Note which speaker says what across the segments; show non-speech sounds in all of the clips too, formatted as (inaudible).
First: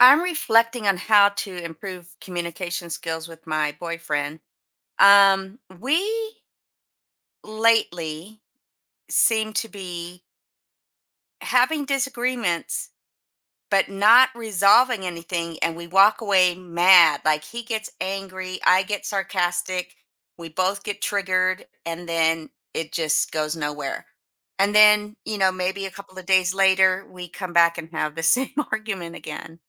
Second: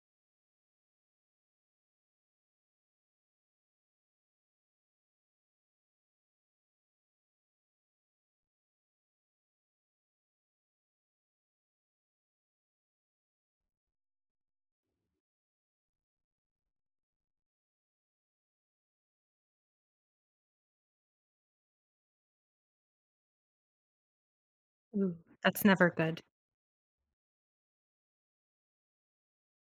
Speaker 1: I'm reflecting on how to improve communication skills with my boyfriend. We lately seem to be having disagreements, but not resolving anything. And we walk away mad. Like he gets angry, I get sarcastic, we both get triggered, and then it just goes nowhere. And then,
Speaker 2: Ooh, that's
Speaker 1: maybe
Speaker 2: never
Speaker 1: a couple
Speaker 2: good.
Speaker 1: of days later, we come back and have the (laughs) same argument again.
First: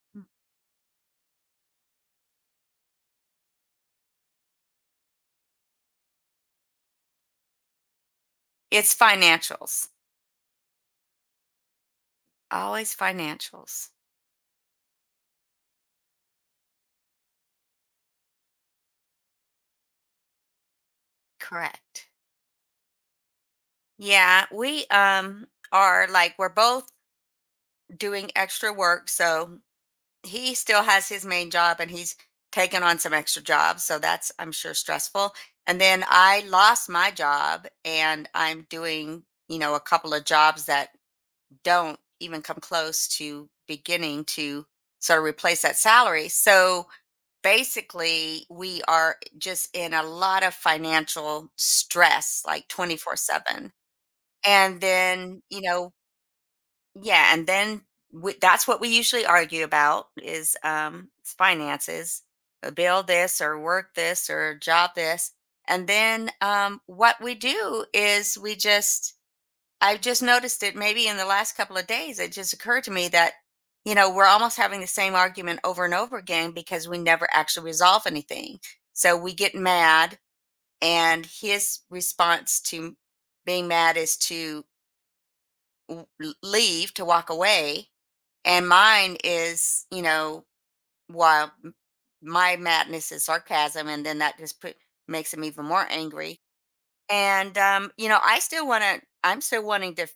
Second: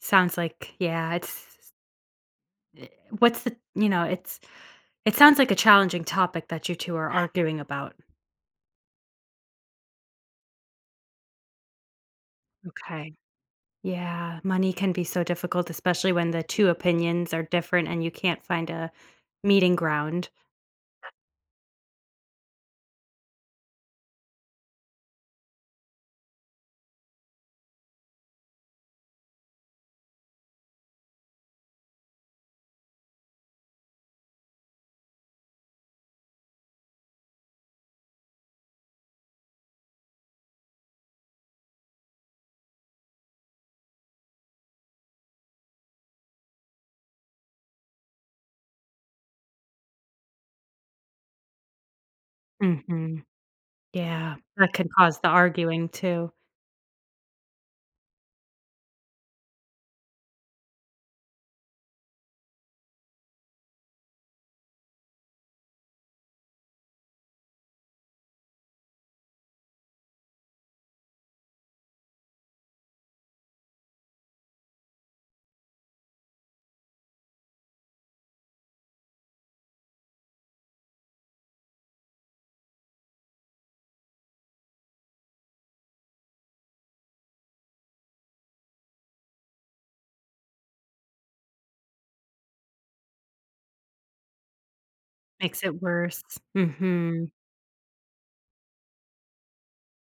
Speaker 2: Sounds like, yeah, eh, what's the it sounds like a challenging topic that you two are arguing about.
Speaker 1: It's financials. Always
Speaker 2: Okay.
Speaker 1: financials.
Speaker 2: Yeah, money can be so difficult, especially when the two opinions are different and you can't find a meeting ground.
Speaker 1: Correct. Yeah, we are like we're both doing extra work, so he still has his main job and he's taken on some extra jobs, so that's I'm sure stressful. And then I lost my job and I'm doing, a couple of jobs that don't even come close to beginning to sort of replace that salary. So basically we are just in a lot of financial stress like
Speaker 2: Mhm.
Speaker 1: 24/7.
Speaker 2: Yeah, that
Speaker 1: And
Speaker 2: could cause the
Speaker 1: then you
Speaker 2: arguing
Speaker 1: know
Speaker 2: too.
Speaker 1: yeah and then we, That's what we usually argue about is finances, bill this or work this or job this. And then what we do is we just I've just noticed it maybe in the last couple of days. It just occurred to me that, we're almost having the same argument over and over again because we never actually resolve anything. So we get mad, and his response to being mad is to leave, to walk away. And mine is, while m- my madness is sarcasm, and then makes him
Speaker 2: Makes
Speaker 1: even
Speaker 2: it
Speaker 1: more
Speaker 2: worse.
Speaker 1: angry.
Speaker 2: Mhm.
Speaker 1: And, I still want to, I'm still wanting to,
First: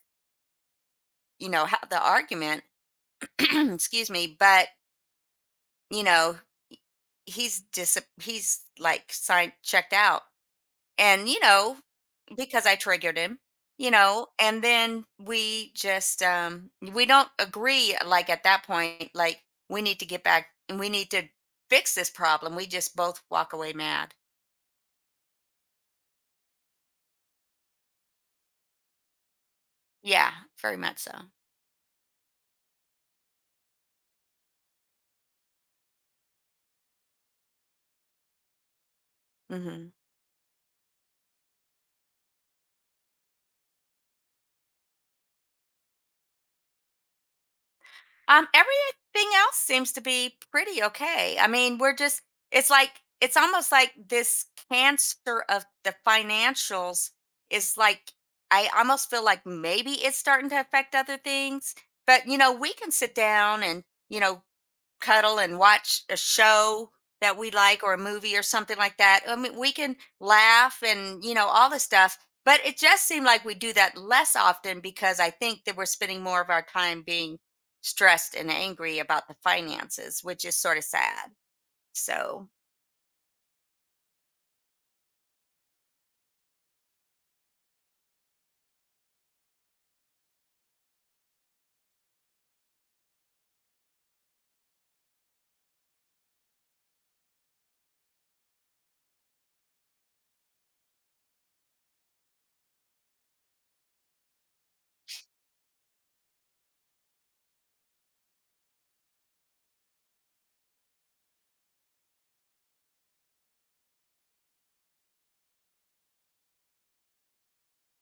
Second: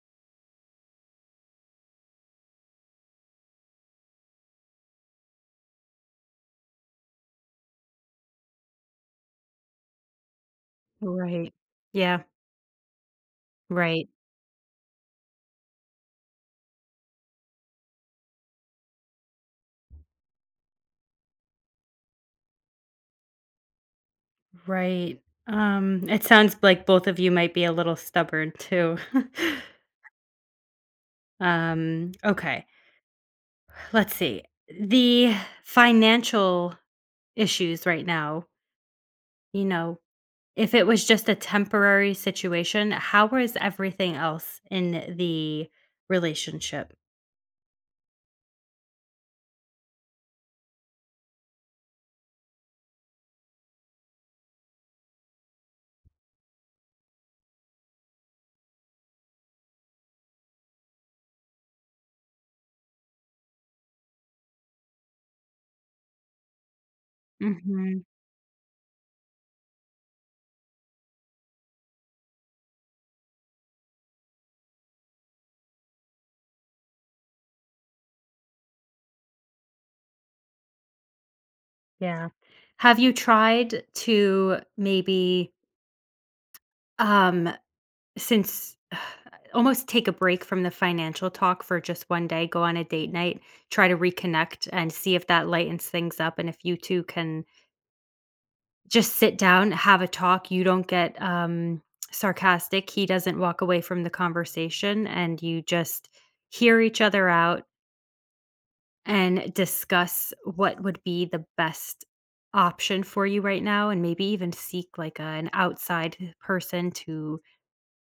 Speaker 1: have the argument. (clears throat) Excuse me, but you know, he's dis he's like signed checked out. And
Speaker 2: Right. Yeah,
Speaker 1: because I triggered him,
Speaker 2: right.
Speaker 1: and then we just we don't agree like at that point, like we need to get back and we need to fix this problem. We just both walk away mad.
Speaker 2: Right. It sounds like both of you might be a little stubborn too. (laughs)
Speaker 1: Yeah, very much so.
Speaker 2: Okay. Let's see. The financial issues right now, you
Speaker 1: Hmm.
Speaker 2: know, if it was just a temporary situation, how was everything else in the relationship?
Speaker 1: Everything else seems to be pretty okay. I mean, we're just, it's like, it's almost like this cancer of the financials is like, I almost feel like maybe it's starting to affect other things. But, we can sit down and, you know, cuddle and watch a show that we like or a
Speaker 2: Hmm.
Speaker 1: movie or something like that. I mean, we can laugh and, all this stuff. But it just seemed like we do that less often because I think that we're spending more of our time being stressed and angry about the finances, which is sort of sad.
Speaker 2: Yeah.
Speaker 1: So,
Speaker 2: Have you tried to maybe, um, since (sighs) almost take a break from the financial talk for just one day, go on a date night, try to reconnect and see if that lightens things up and if you two can just sit down, have a talk. You don't get, sarcastic. He doesn't walk away from the conversation, and you just hear each other out and discuss what would be the best option for you right now, and maybe even seek, like, a an outside person to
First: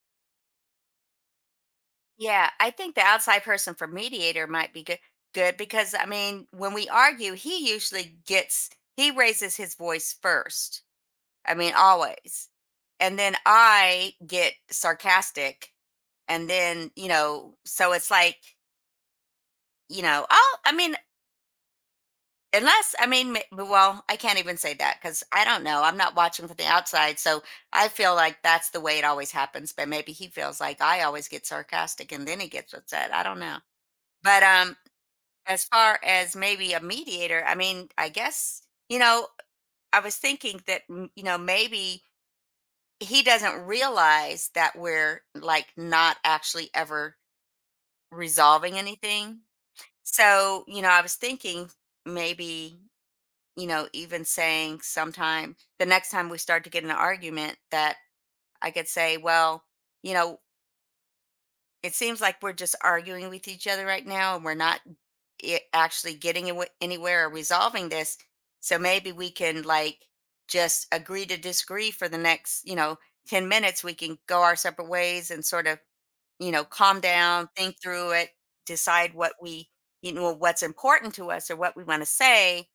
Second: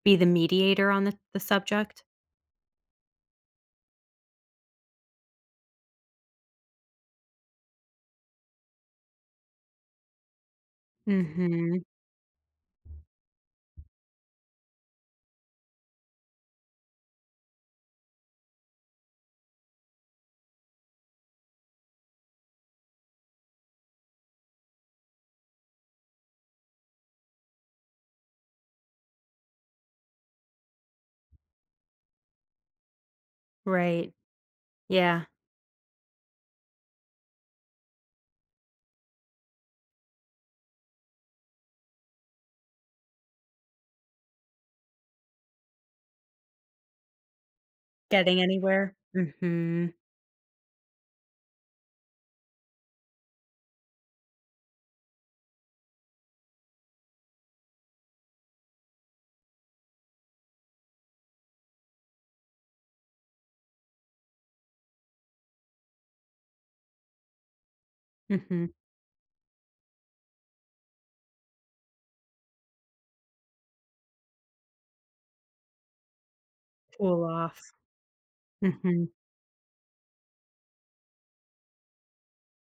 Speaker 2: be the mediator on the subject.
Speaker 1: yeah, I think the outside person for mediator might be good, good because I mean, when we argue, he raises his voice first. I mean,
Speaker 2: Mhm.
Speaker 1: always. And then I get sarcastic. And then, so it's like, oh, I mean, unless, I mean, ma- well, I can't even say that because I don't know. I'm not watching from the outside. So I feel like that's the way it always happens. But maybe he feels like I always get sarcastic and then he gets upset. I don't know.
Speaker 2: Right.
Speaker 1: But
Speaker 2: Yeah.
Speaker 1: as far as maybe a mediator, I mean, I guess, you know, I was thinking that, maybe he doesn't realize that we're like not actually ever
Speaker 2: Getting
Speaker 1: resolving
Speaker 2: anywhere.
Speaker 1: anything.
Speaker 2: Mhm.
Speaker 1: So, I was thinking maybe, even saying sometime the next time we start to get in an argument that I could say, well, you know, it seems like we're just arguing with each other right now and we're not actually getting anywhere or resolving this.
Speaker 2: Mhm.
Speaker 1: So maybe we can like just agree to disagree for the next, 10 minutes. We can go our separate ways and sort of, calm
Speaker 2: Cool
Speaker 1: down,
Speaker 2: off.
Speaker 1: think through it,
Speaker 2: Mhm.
Speaker 1: decide what we, what's important to us or what we want to say,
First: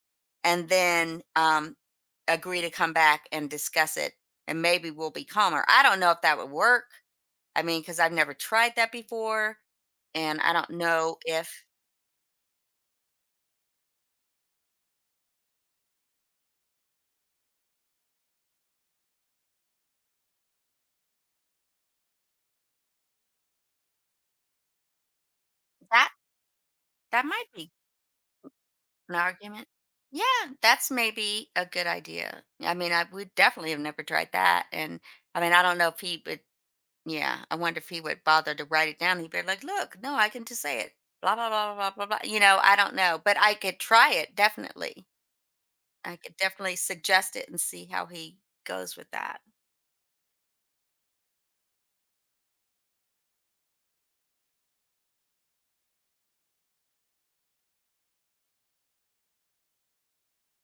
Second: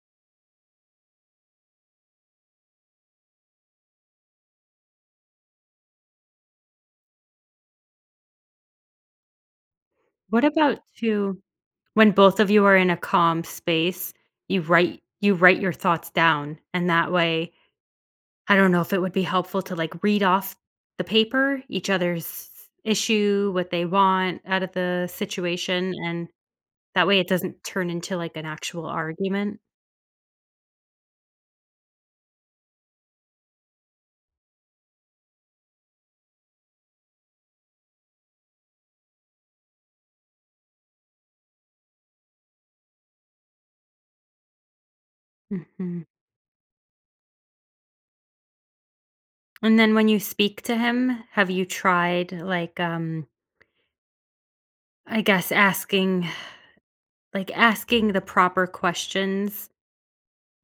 Speaker 1: and then agree to come back and discuss it. And maybe we'll be calmer. I don't know if that would work. I mean, because I've never tried that before, and
Speaker 2: What
Speaker 1: I don't
Speaker 2: about
Speaker 1: know
Speaker 2: to
Speaker 1: if
Speaker 2: When both of you are in a calm space, you write your thoughts down, and that way I don't know if it would be helpful to, like, read off the paper, each other's issue, what they want out of the situation,
Speaker 1: that
Speaker 2: and that way
Speaker 1: that
Speaker 2: it
Speaker 1: might
Speaker 2: doesn't
Speaker 1: be
Speaker 2: turn into, like, an actual
Speaker 1: an
Speaker 2: argument.
Speaker 1: argument. Yeah, that's maybe a good idea. I mean, I would definitely have never tried that, and I mean, I don't know if he would. Yeah, I wonder if he would bother to write it down. He'd be like, "Look, no, I can just say it." Blah blah blah blah blah blah. Blah." I don't know, but I could try it definitely.
Speaker 2: Mhm.
Speaker 1: I could definitely suggest it and see how he goes with that.
Speaker 2: And then when you speak to him, have you tried, like, I guess asking the proper questions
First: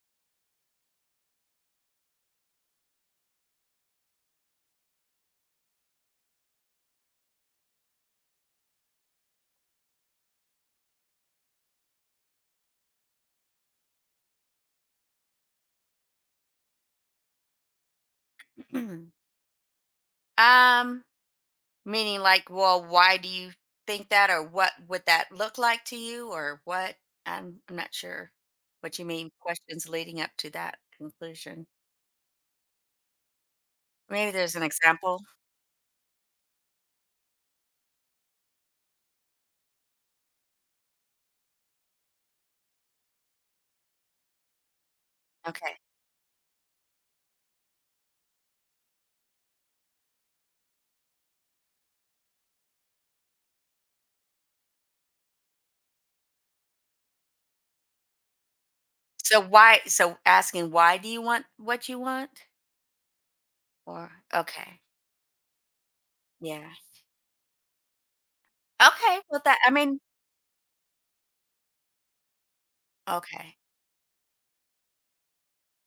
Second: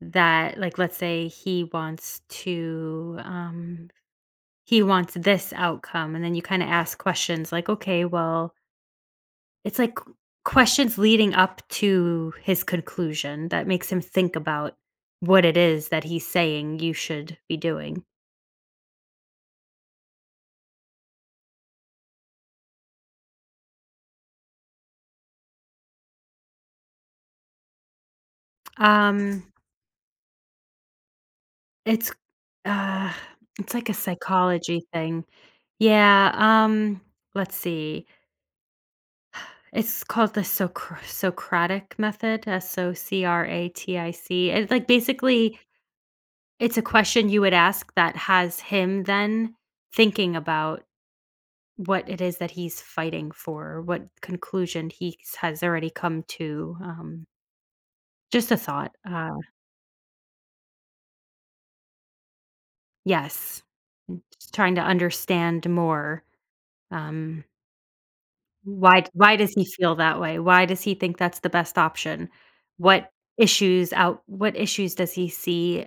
Speaker 2: that, like, let's say he wants to, he wants this outcome, and then you kinda ask questions like, "Okay, well," it's like, q questions leading up to his conclusion that makes him think about what it is that he's saying you should be doing.
Speaker 1: (clears throat) um. Meaning, like, well, why do you think that, or what would that look like to you, or what? I'm not sure what you mean.
Speaker 2: Um,
Speaker 1: Questions leading up to that conclusion.
Speaker 2: it's uh, it's like a
Speaker 1: Maybe there's an
Speaker 2: psychology
Speaker 1: example.
Speaker 2: thing. Yeah, let's see. It's called the Socratic method, Socratic. It's like, basically,
Speaker 1: Okay.
Speaker 2: it's a question you would ask that has him then thinking about what it is that he's fighting for, or what conclusion he has already come to, just a thought,
Speaker 1: So why? So asking why do you want what you want?
Speaker 2: yes,
Speaker 1: Or
Speaker 2: just trying to
Speaker 1: okay,
Speaker 2: understand more,
Speaker 1: yeah,
Speaker 2: um, why
Speaker 1: okay.
Speaker 2: why
Speaker 1: Well,
Speaker 2: does
Speaker 1: that
Speaker 2: he
Speaker 1: I
Speaker 2: feel
Speaker 1: mean,
Speaker 2: that way? Why does he think that's the best option? What
Speaker 1: okay,
Speaker 2: what issues does he see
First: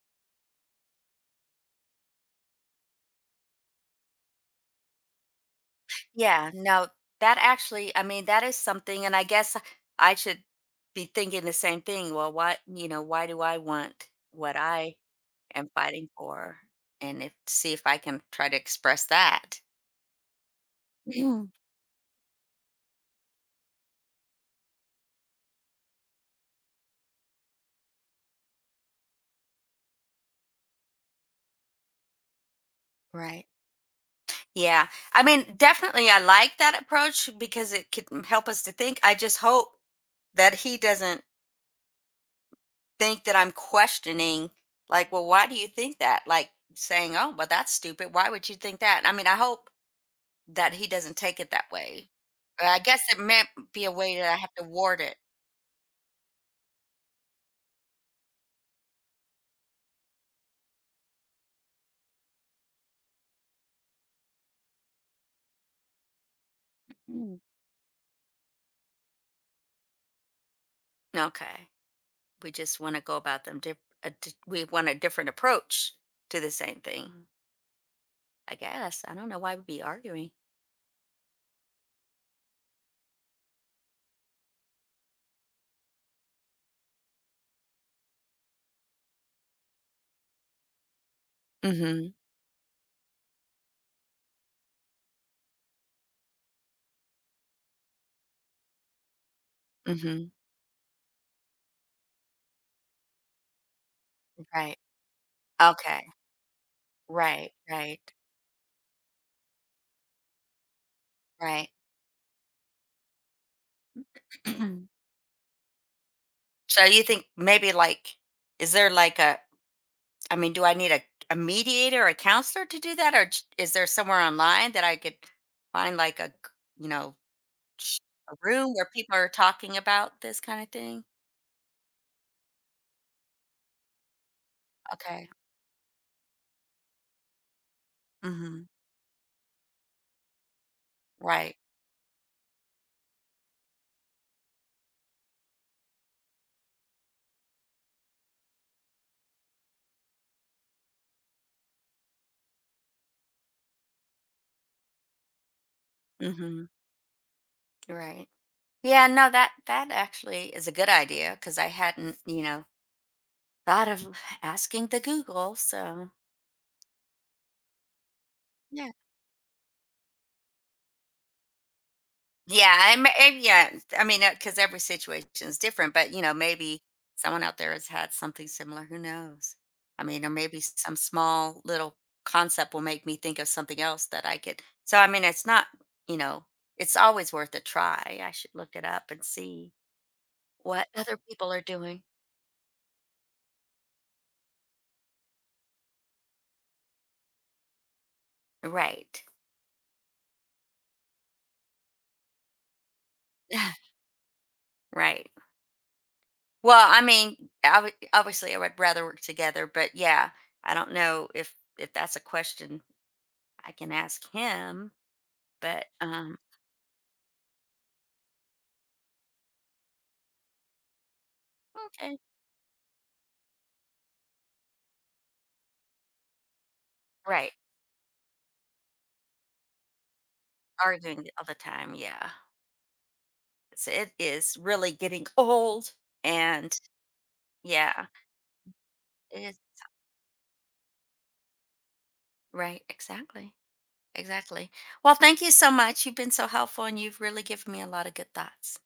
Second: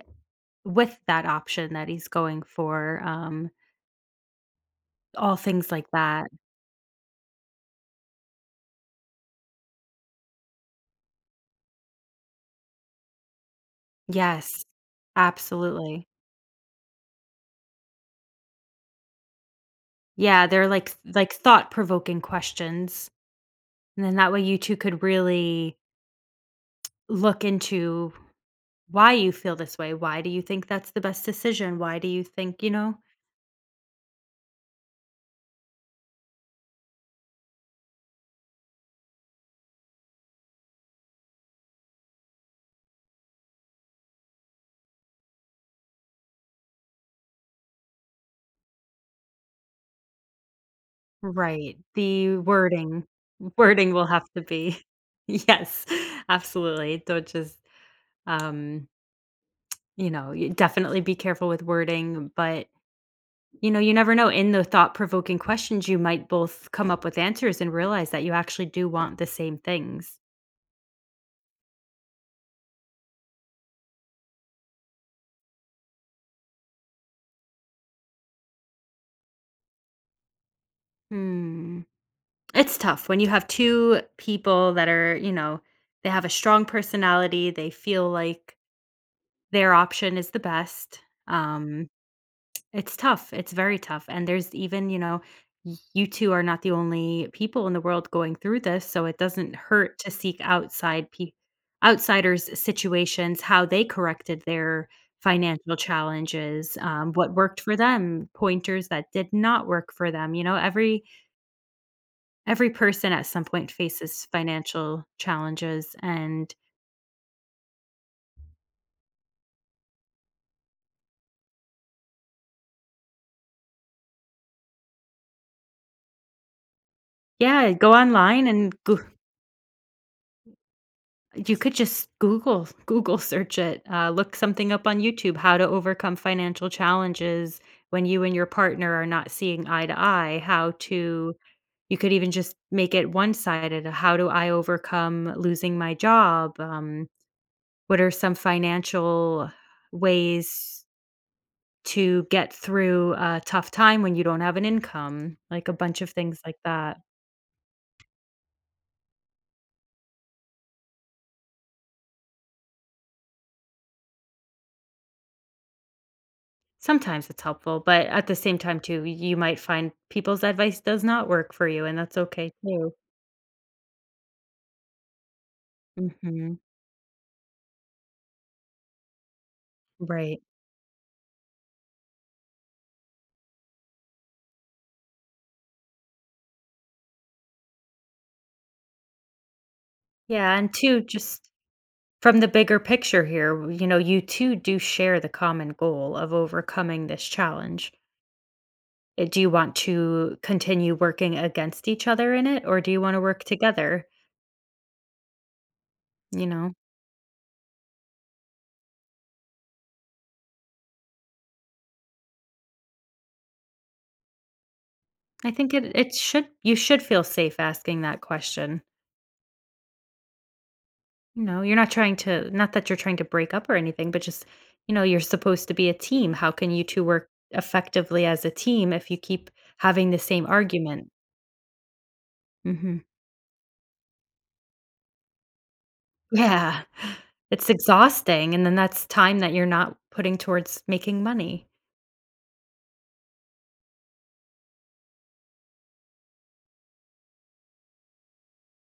Speaker 2: with that option that he's going for? All things like that.
Speaker 1: yeah. No, that actually, I mean, that is something, and I guess I should be thinking the same thing. Well, what why do I want what
Speaker 2: Yes,
Speaker 1: I am
Speaker 2: absolutely.
Speaker 1: fighting for and if see if I can try to express that.
Speaker 2: Yeah, they're like
Speaker 1: Mhm.
Speaker 2: thought-provoking questions, and then that way you two could really look into why you feel this way, why do you think that's the best decision, why do you think, you know?
Speaker 1: Right. Yeah. I mean, definitely I like that approach because it can help us to think. I just hope that he doesn't think that I'm questioning like, well, why do you think that? Like saying, "Oh, well that's stupid. Why would you think that?" I mean, I hope that he doesn't take it that
Speaker 2: Right,
Speaker 1: way.
Speaker 2: the
Speaker 1: I guess
Speaker 2: wording
Speaker 1: it might be a
Speaker 2: wording will
Speaker 1: way
Speaker 2: have
Speaker 1: that I
Speaker 2: to
Speaker 1: have to
Speaker 2: be.
Speaker 1: ward it.
Speaker 2: (laughs) Yes, absolutely. Don't just, um, you definitely be careful with wording, but, you never know, in the thought-provoking questions, you might both come up with
Speaker 1: Mm.
Speaker 2: answers and realize that you actually do want the same things.
Speaker 1: Okay. We just want to go about them. We want a different approach to the same thing. I guess I don't know why we'd be arguing.
Speaker 2: Hmm. It's tough when you have two people that are, they have a strong personality, they feel like their option is the best. Um,
Speaker 1: Mm-hmm.
Speaker 2: it's tough, it's very tough, and there's even, y you two are not the only people in the world going through this, so it doesn't hurt to
Speaker 1: Mm-hmm.
Speaker 2: seek outsiders' situations, how they corrected
Speaker 1: Right.
Speaker 2: their financial
Speaker 1: Okay.
Speaker 2: challenges, what
Speaker 1: Right.
Speaker 2: worked for
Speaker 1: Right.
Speaker 2: them, pointers that did not work for them. you know, every
Speaker 1: Right.
Speaker 2: Every person at some point faces
Speaker 1: (clears throat)
Speaker 2: financial challenges. And
Speaker 1: So you think maybe like, is there like a? I mean, do I need a mediator, a counselor to do that, or is there somewhere online that I could find like a you know
Speaker 2: yeah, go
Speaker 1: sh- a
Speaker 2: online
Speaker 1: room
Speaker 2: and
Speaker 1: where
Speaker 2: goo
Speaker 1: people are talking about this kind of thing?
Speaker 2: you could just Google search it, look something up on
Speaker 1: Okay.
Speaker 2: YouTube, how to overcome financial challenges when you and your
Speaker 1: Hmm.
Speaker 2: partner are not seeing eye to eye. How to
Speaker 1: Right.
Speaker 2: You could even just make it one-sided. How do I overcome losing my job? What are some financial ways to get through a tough time when you don't have an income, like a bunch of things like
Speaker 1: Hmm.
Speaker 2: that.
Speaker 1: Right. Yeah, no, that that actually is a good idea because I hadn't, thought of asking the Google. So
Speaker 2: Sometimes it's helpful, but at the same time
Speaker 1: yeah.
Speaker 2: too, you might find people's advice does not work for you, and that's okay
Speaker 1: Yeah,
Speaker 2: too.
Speaker 1: I, yeah, I mean, because every situation is different, but
Speaker 2: Mhm.
Speaker 1: maybe someone out there has had something similar. Who knows? I mean, or
Speaker 2: Right.
Speaker 1: maybe some small little concept will make me think of something else that I could. So I mean, it's not, you know, it's always worth a try. I should look it up and see
Speaker 2: Yeah, and
Speaker 1: what
Speaker 2: two,
Speaker 1: other
Speaker 2: just
Speaker 1: people are doing.
Speaker 2: from the bigger picture here, you two do share the common goal of overcoming this challenge.
Speaker 1: Right.
Speaker 2: Do you want to continue working against each other in it, or do you wanna work
Speaker 1: (laughs) Yeah,
Speaker 2: together?
Speaker 1: right.
Speaker 2: You know?
Speaker 1: Well, I mean, obviously, I would rather work together, but yeah, I don't know if that's a question I can ask him,
Speaker 2: I think
Speaker 1: but,
Speaker 2: it it should you should feel safe asking that question. You know, you're not trying
Speaker 1: okay.
Speaker 2: to, not that you're trying to break up or anything, but just, you're supposed to be a team. How can you two work
Speaker 1: Right.
Speaker 2: effectively as a team if you keep having the same argument?
Speaker 1: Arguing all the time, yeah.
Speaker 2: Mhm.
Speaker 1: So it is really getting (laughs) old,
Speaker 2: (laughs)
Speaker 1: and
Speaker 2: Yeah. It's
Speaker 1: yeah,
Speaker 2: exhausting, and then that's time
Speaker 1: it
Speaker 2: that
Speaker 1: is.
Speaker 2: you're not putting towards making money.
Speaker 1: Right, exactly, exactly. Well, thank you so much, you've been so helpful, and you've really given me a lot of good thoughts.